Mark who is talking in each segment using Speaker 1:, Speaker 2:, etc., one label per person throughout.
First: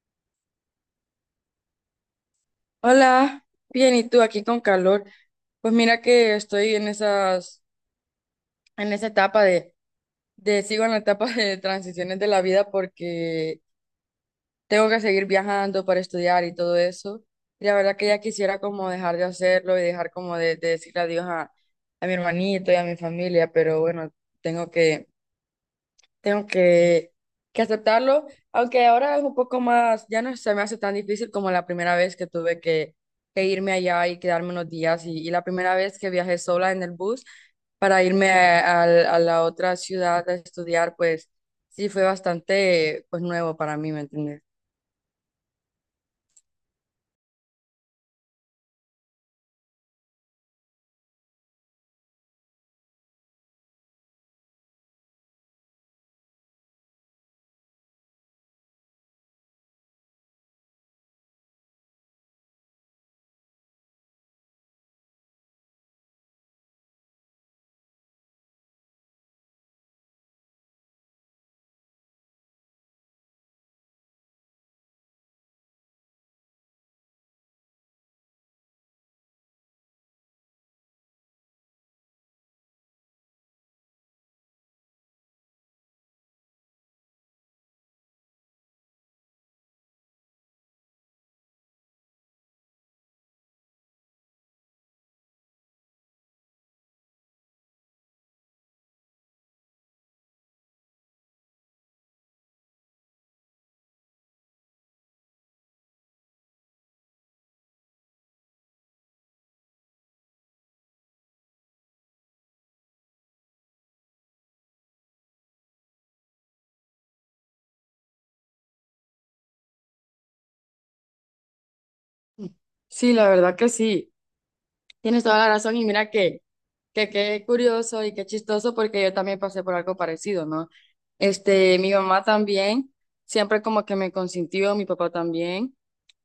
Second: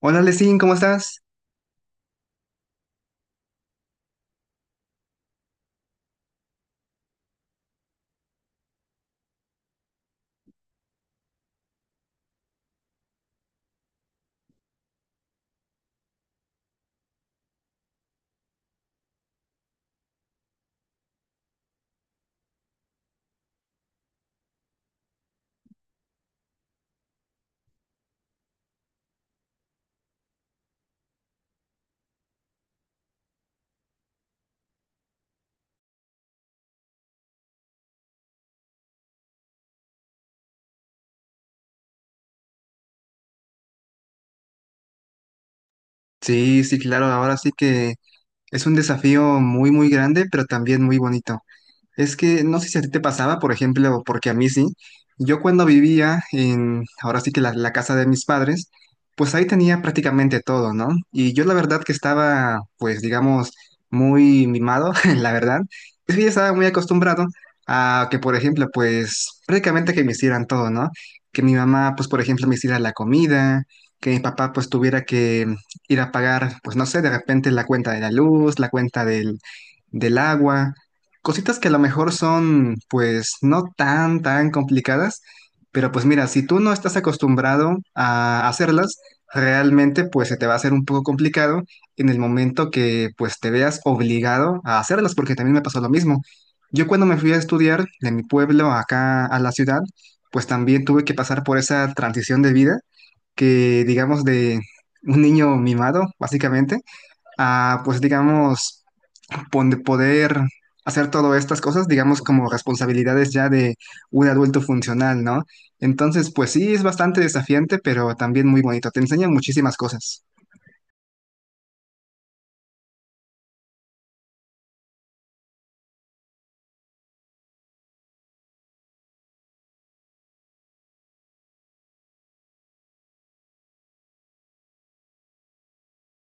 Speaker 1: Hola, Lesin, ¿cómo estás?
Speaker 2: Hola, bien, ¿y tú aquí con calor? Pues mira que estoy en esas, en esa etapa sigo en la etapa de transiciones de la vida porque tengo que seguir viajando para estudiar y todo eso. Y la verdad que ya quisiera como dejar de hacerlo y dejar como de decir adiós a mi hermanito y a mi familia, pero bueno, tengo que Tengo que, que aceptarlo, aunque ahora es un poco más, ya no se me hace tan difícil como la primera vez que tuve que irme allá y quedarme unos días y la primera vez que viajé sola en el bus para irme a, a la otra ciudad a estudiar, pues sí fue bastante pues nuevo para mí, ¿me entiendes?
Speaker 1: Sí, sí, claro, ahora sí que es un desafío muy, muy grande, pero también muy bonito. Es que no sé si a ti te pasaba, por ejemplo, porque a mí sí. Yo cuando vivía en, ahora sí que la casa de mis padres, pues ahí tenía prácticamente todo, ¿no? Y yo la verdad que estaba, pues digamos, muy mimado, la verdad. Es que ya estaba muy acostumbrado a que, por ejemplo, pues prácticamente que me hicieran todo, ¿no? Que mi mamá, pues por ejemplo, me hiciera la comida, que mi papá pues tuviera que ir a pagar, pues no sé, de repente la cuenta de la luz, la cuenta del agua. Cositas que a lo mejor son, pues, no tan, tan complicadas, pero pues mira, si tú no estás acostumbrado a hacerlas, realmente pues se te va a hacer un poco complicado en el momento que pues te veas obligado a hacerlas, porque también me pasó lo mismo. Yo cuando me fui a estudiar de mi pueblo acá a la ciudad, pues también tuve que pasar por esa transición de vida que digamos de un niño mimado, básicamente, a pues digamos donde poder hacer todas estas cosas, digamos, como responsabilidades ya de un adulto funcional, ¿no? Entonces, pues sí, es bastante desafiante, pero también muy bonito. Te enseña muchísimas cosas.
Speaker 2: Sí, la verdad que sí. Tienes toda la razón y mira que qué curioso y qué chistoso porque yo también pasé por algo parecido, ¿no? Este, mi mamá también, siempre como que me consintió, mi papá también.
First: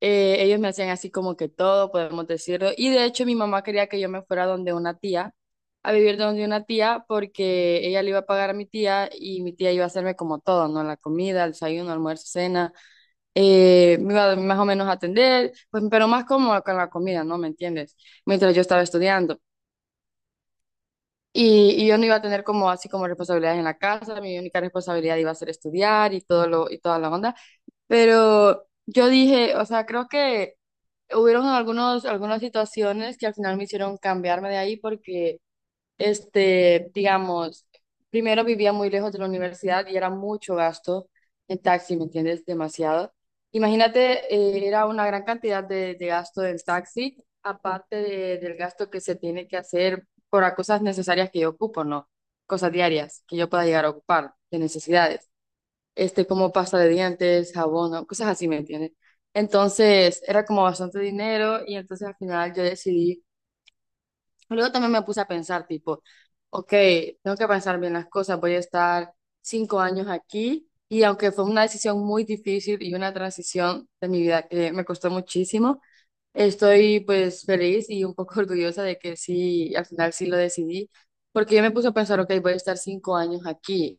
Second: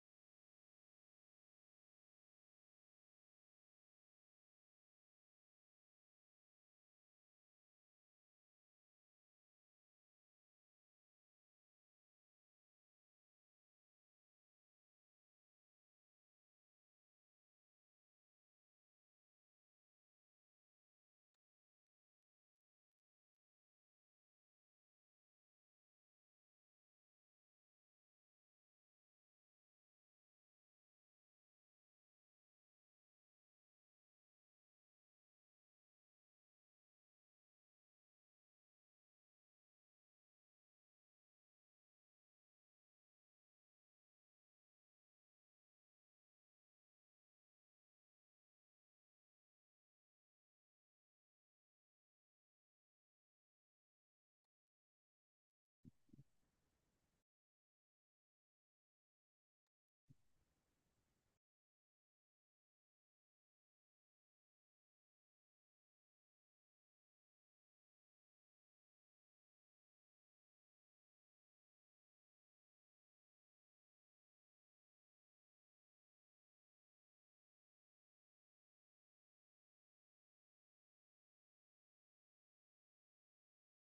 Speaker 2: Ellos me hacían así como que todo, podemos decirlo. Y de hecho mi mamá quería que yo me fuera donde una tía, a vivir donde una tía porque ella le iba a pagar a mi tía y mi tía iba a hacerme como todo, ¿no? La comida, el desayuno, almuerzo, cena me iba más o menos a atender, pues, pero más como con la comida, ¿no? ¿Me entiendes? Mientras yo estaba estudiando. Y yo no iba a tener como así como responsabilidades en la casa, mi única responsabilidad iba a ser estudiar y todo y toda la onda. Pero yo dije, o sea, creo que hubieron algunas situaciones que al final me hicieron cambiarme de ahí porque este, digamos, primero vivía muy lejos de la universidad y era mucho gasto en taxi, ¿me entiendes? Demasiado. Imagínate, era una gran cantidad de gasto del taxi, aparte del gasto que se tiene que hacer por las cosas necesarias que yo ocupo, ¿no? Cosas diarias que yo pueda llegar a ocupar, de necesidades. Este, como pasta de dientes, jabón, ¿no? Cosas así, ¿me entiendes? Entonces, era como bastante dinero y entonces al final yo decidí. Luego también me puse a pensar, tipo, ok, tengo que pensar bien las cosas, voy a estar cinco años aquí y aunque fue una decisión muy difícil y una transición de mi vida que me costó muchísimo, estoy pues feliz y un poco orgullosa de que sí, al final sí lo decidí, porque yo me puse a pensar, ok, voy a estar cinco años aquí,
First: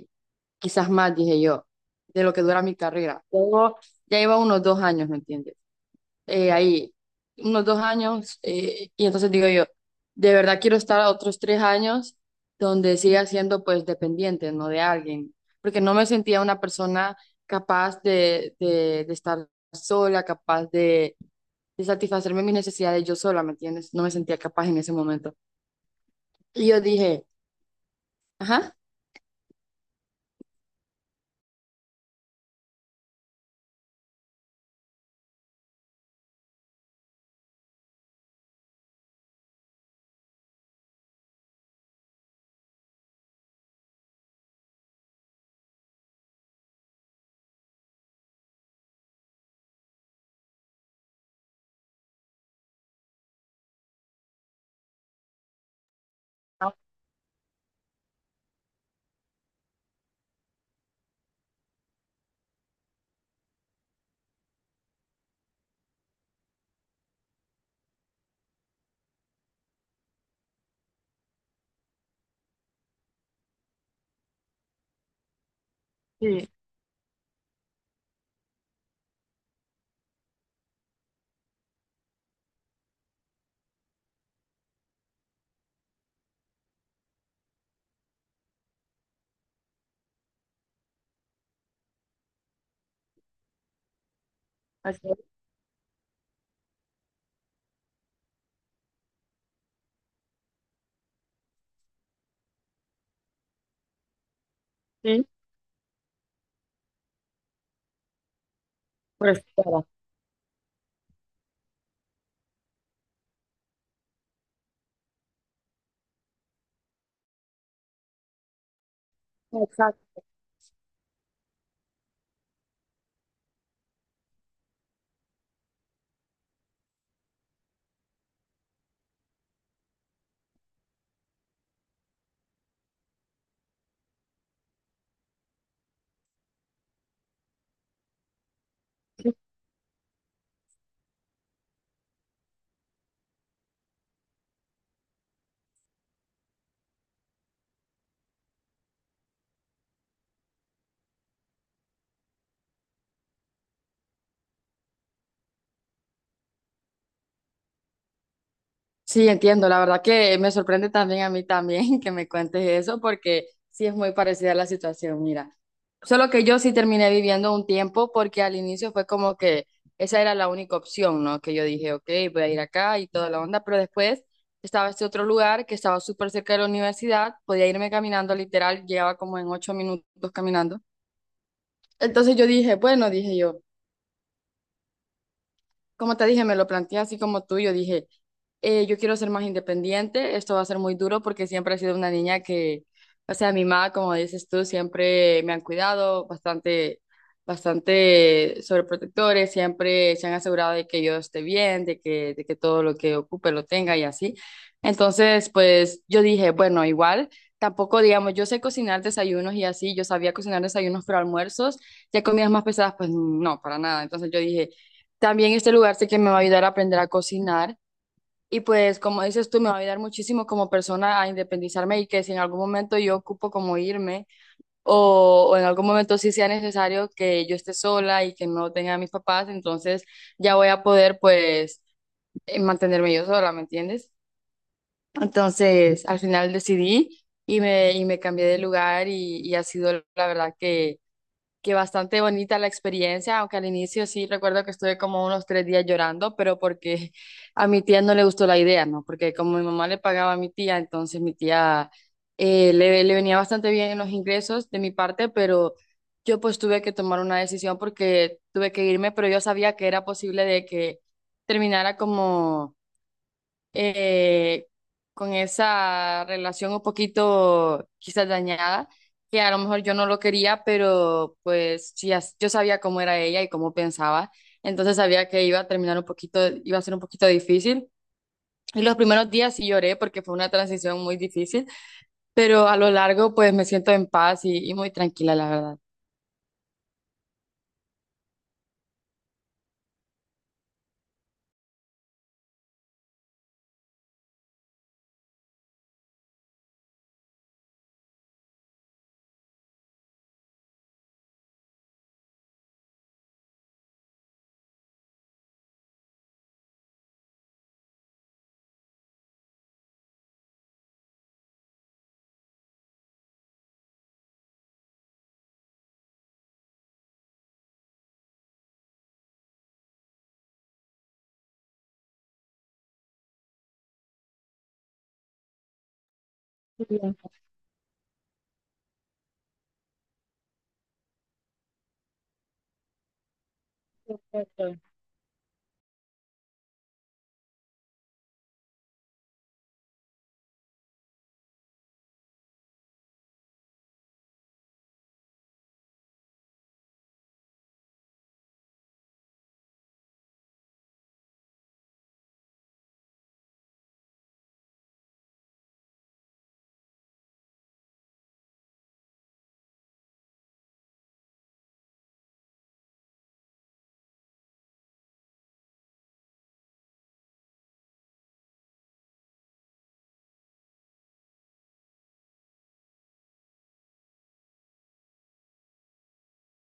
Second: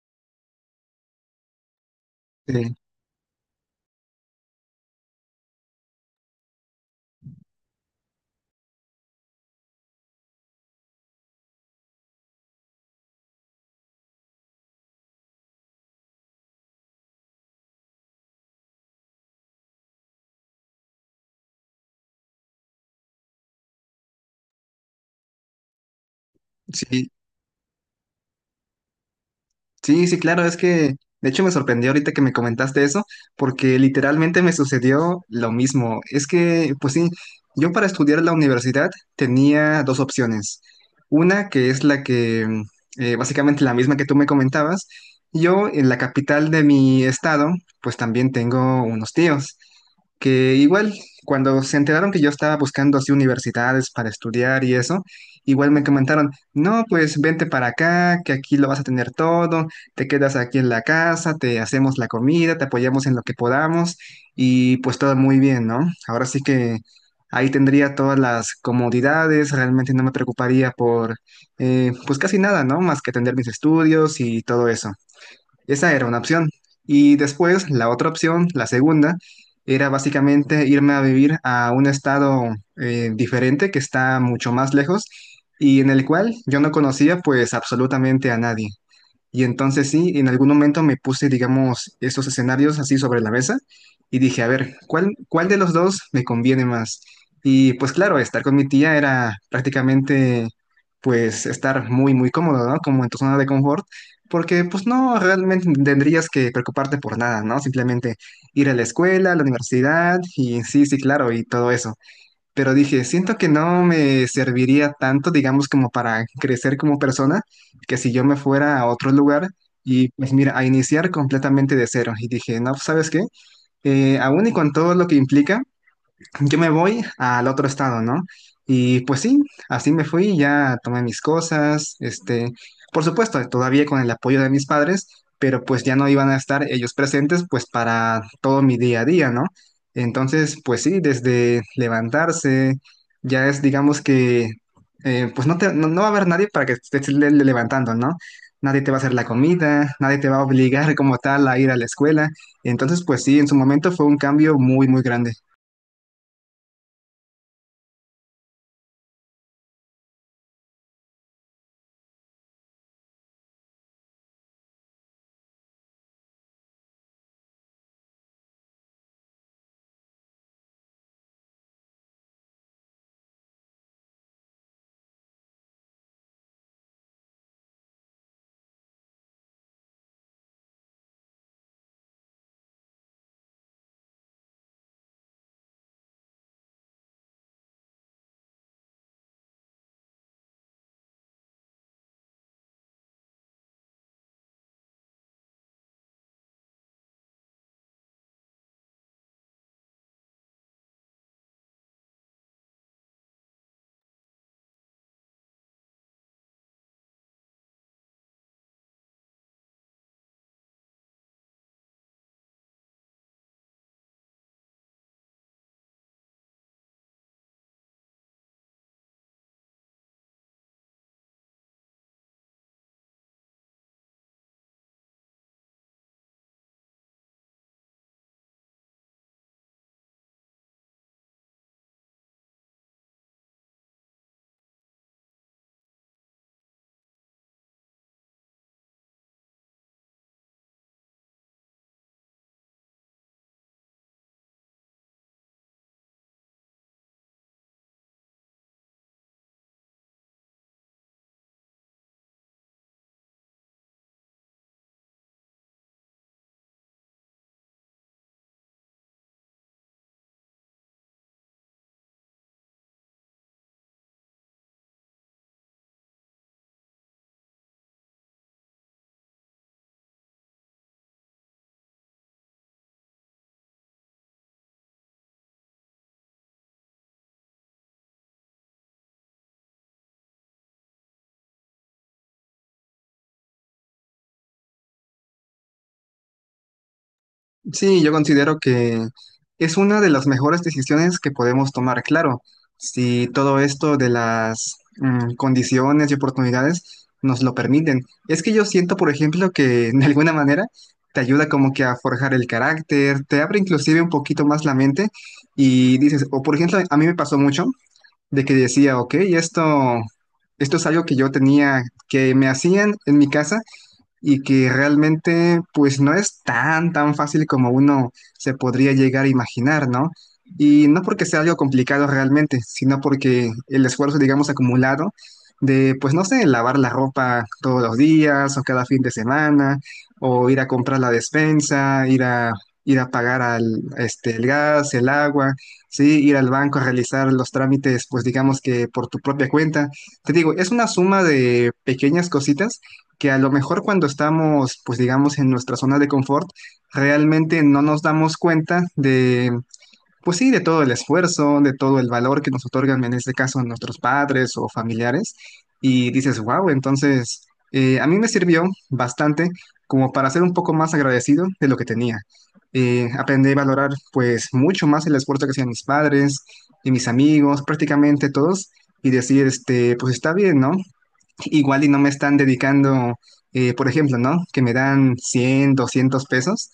Speaker 2: quizás más, dije yo, de lo que dura
Speaker 1: Eh,
Speaker 2: mi carrera. Luego ya iba unos dos años, ¿me entiendes? Ahí unos dos años y entonces digo yo, de verdad quiero estar a otros tres años donde siga siendo pues dependiente, no de alguien, porque no me sentía una persona capaz de estar sola, capaz de satisfacerme mis necesidades yo sola, ¿me entiendes? No me sentía capaz en ese momento. Y yo
Speaker 1: Sí,
Speaker 2: dije, ajá.
Speaker 1: sí, sí, claro, es que de hecho me sorprendió ahorita que me comentaste eso, porque literalmente me sucedió lo mismo. Es que, pues sí, yo para estudiar en la universidad tenía dos opciones. Una que es la que, básicamente la misma que tú me comentabas. Yo en la capital de mi estado, pues también tengo unos tíos que igual cuando se enteraron que yo estaba buscando así universidades para estudiar y eso, igual me comentaron,
Speaker 2: Ah,
Speaker 1: no, pues vente para acá, que aquí lo vas a tener todo, te quedas aquí en la casa, te hacemos la comida, te apoyamos en lo que podamos y pues todo muy bien, ¿no? Ahora sí que ahí tendría todas las comodidades, realmente no me preocuparía por pues casi nada, ¿no? Más que atender mis estudios y todo eso. Esa era una
Speaker 2: sí,
Speaker 1: opción. Y después la otra opción, la segunda, era básicamente irme a vivir a un estado diferente que está mucho más lejos y en el cual yo no conocía pues absolutamente a nadie. Y entonces sí, en algún momento me puse, digamos, estos escenarios así sobre la mesa y dije, a ver,
Speaker 2: así
Speaker 1: ¿cuál,
Speaker 2: es,
Speaker 1: cuál de los dos me conviene más? Y pues claro, estar con mi tía era prácticamente, pues, estar muy, muy cómodo, ¿no? Como en tu zona de confort, porque pues no,
Speaker 2: sí,
Speaker 1: realmente tendrías que preocuparte por nada, ¿no? Simplemente ir a la escuela, a
Speaker 2: pues,
Speaker 1: la
Speaker 2: claro.
Speaker 1: universidad y sí, sí, claro, y todo eso, pero dije, siento que no me serviría tanto, digamos, como para crecer como persona, que si yo me fuera a otro lugar y
Speaker 2: Exacto.
Speaker 1: pues mira, a iniciar completamente de cero. Y dije, no, pues, ¿sabes qué? Aún y con todo lo que implica, yo me voy al otro estado, ¿no? Y pues sí, así me fui, ya tomé mis cosas, por supuesto, todavía con el apoyo de mis padres, pero pues ya no iban a estar ellos presentes pues para todo mi día a día, ¿no? Entonces, pues sí, desde levantarse, ya es, digamos que, pues no, no, no va a haber nadie para que te estés levantando, ¿no? Nadie te va a hacer la comida, nadie te va a obligar como tal a ir a la escuela. Entonces, pues sí, en su momento fue un cambio muy, muy grande.
Speaker 2: Sí, entiendo. La verdad que me sorprende también a mí también que me cuentes eso, porque sí es muy parecida la situación, mira. Solo que yo sí terminé viviendo un tiempo porque al inicio fue como que esa era la única opción, ¿no? Que yo dije, ok, voy a ir acá y toda la onda, pero después estaba este otro lugar que estaba súper cerca de la universidad, podía irme caminando literal, llegaba como en ocho minutos caminando. Entonces yo dije, bueno, dije yo. Como te dije, me lo planteé así como tú, yo dije, yo quiero ser más independiente, esto va a ser muy duro porque siempre he sido una niña que, o sea, mi mamá, como dices tú, siempre me han cuidado bastante, bastante sobreprotectores, siempre se han asegurado de que yo esté bien, de que todo lo que ocupe lo tenga y así. Entonces, pues yo dije, bueno, igual, tampoco digamos, yo sé cocinar desayunos y así, yo sabía cocinar desayunos, pero almuerzos, ya comidas más pesadas, pues no, para nada. Entonces yo dije también este lugar sé que me va a ayudar a aprender a cocinar y pues como dices tú, me va a ayudar muchísimo como persona a independizarme y que si en algún momento yo ocupo como irme o en algún momento sí sea necesario que yo esté sola y que no tenga a mis papás, entonces ya voy a poder pues mantenerme yo sola, ¿me entiendes? Entonces al final decidí y me cambié de lugar y ha sido la verdad que bastante bonita la experiencia, aunque al inicio sí recuerdo que estuve como unos tres días llorando, pero porque a mi tía no le gustó la idea, ¿no? Porque como mi mamá le pagaba a mi tía, entonces mi tía le venía bastante bien en los ingresos de mi parte, pero yo pues tuve que tomar una decisión porque tuve que irme, pero yo sabía que era posible de que terminara como eh, con esa relación un poquito quizás dañada, que a lo mejor yo no lo quería, pero pues sí, yo sabía cómo era ella y cómo pensaba, entonces sabía que iba a terminar un poquito, iba a ser un poquito difícil. Y los primeros días sí lloré porque fue una transición muy difícil, pero a lo largo pues me siento en paz y muy tranquila, la verdad.
Speaker 1: Sí, yo considero que es una de las mejores decisiones que podemos tomar. Claro, si todo esto de las condiciones y oportunidades nos lo permiten. Es que yo siento, por ejemplo, que de alguna manera te ayuda como que a forjar el carácter, te abre inclusive un poquito más la mente y dices, o por ejemplo, a mí me pasó mucho de que decía, ok, esto es algo que yo tenía, que me hacían en mi casa y que realmente pues no es tan tan fácil como uno se podría llegar a imaginar, ¿no? Y no porque sea algo complicado realmente, sino porque el esfuerzo, digamos, acumulado de, pues no sé, lavar la ropa todos los días o cada fin de semana, o ir a comprar la despensa, ir a pagar al, el gas, el agua, ¿sí? Ir al banco a realizar los trámites, pues digamos que por tu propia cuenta. Te digo, es una suma de pequeñas cositas que a lo mejor cuando estamos, pues digamos, en nuestra zona de confort, realmente no nos damos cuenta de, pues sí, de todo el esfuerzo, de todo el valor que nos otorgan, en este caso, nuestros padres o familiares, y dices, wow, entonces a mí me sirvió bastante como para ser un poco más agradecido de lo que tenía. Aprendí a valorar pues mucho más el esfuerzo que hacían mis padres y mis amigos, prácticamente todos, y decir, este, pues está bien, ¿no? Igual y no me están dedicando, por ejemplo, ¿no? Que me dan 100 200 pesos.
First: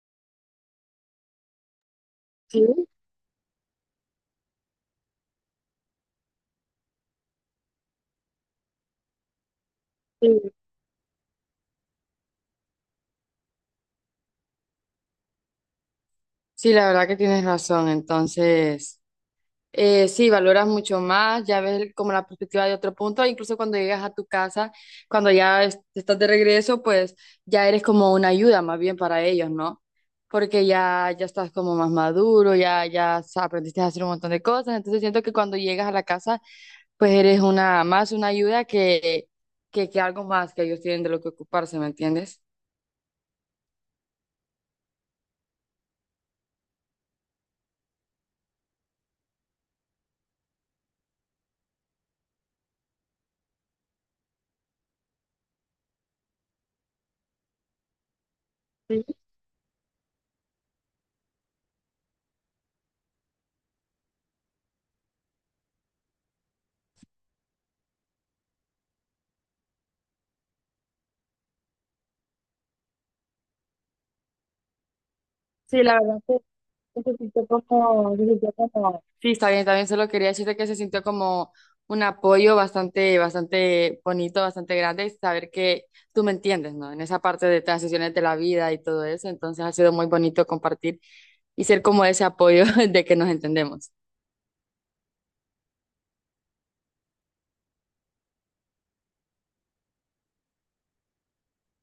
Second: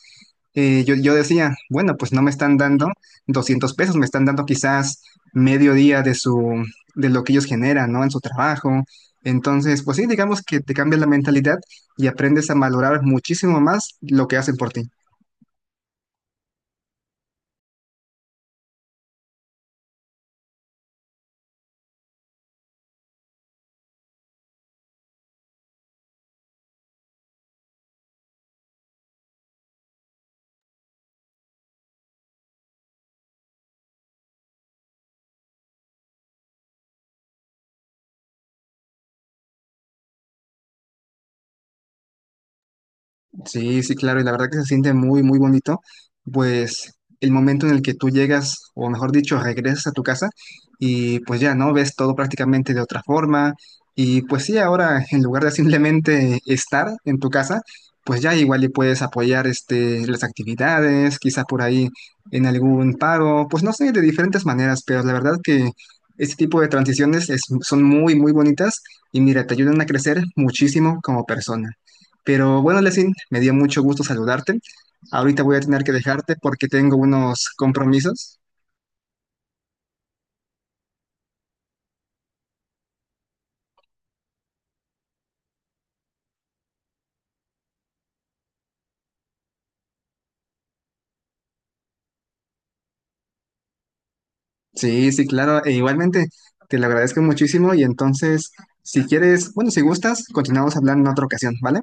Speaker 1: Yo decía, bueno, pues no me están dando 200 pesos, me están dando quizás medio día de su, de lo que ellos generan, ¿no? En su trabajo. Entonces, pues sí, digamos
Speaker 2: Sí,
Speaker 1: que te cambia la mentalidad y aprendes a valorar muchísimo más lo que hacen por ti.
Speaker 2: sí, la verdad que tienes razón, entonces... sí, valoras mucho más, ya ves como la perspectiva de otro punto, incluso cuando llegas a tu casa, cuando ya estás de regreso, pues ya eres como una ayuda más bien para ellos, ¿no? Porque ya, ya estás como más maduro, ya, aprendiste a hacer un montón de cosas, entonces siento que cuando llegas a la casa, pues eres una más una ayuda que algo más que ellos tienen de lo que ocuparse, ¿me entiendes?
Speaker 1: Sí, sí, claro, y la verdad que se siente muy, muy bonito, pues el momento en el que tú llegas, o mejor dicho, regresas a tu casa y pues ya, ¿no? Ves todo prácticamente de otra forma y pues sí, ahora en lugar de simplemente estar en tu casa, pues ya igual le puedes
Speaker 2: Sí,
Speaker 1: apoyar las actividades, quizá por ahí en algún paro, pues no sé, de diferentes maneras, pero la verdad que este tipo de transiciones son muy, muy bonitas y mira, te ayudan a crecer muchísimo como persona. Pero bueno, Lesin, me dio mucho gusto saludarte. Ahorita voy a tener
Speaker 2: sí,
Speaker 1: que
Speaker 2: la verdad.
Speaker 1: dejarte porque tengo unos compromisos.
Speaker 2: Sí, está bien, también solo quería decirte que se sintió como un apoyo bastante, bastante bonito, bastante grande, y saber que tú me entiendes, ¿no? En esa parte de transiciones de la vida y todo eso, entonces ha sido muy bonito compartir y ser como ese apoyo de que nos entendemos.
Speaker 1: Sí, sí, claro. E igualmente, te lo agradezco muchísimo. Y entonces, si quieres, bueno, si gustas, continuamos hablando en otra ocasión, ¿vale?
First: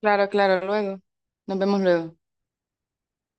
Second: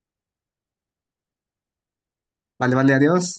Speaker 2: Claro, claro, luego. Nos vemos luego.
Speaker 1: Vale, vale, adiós.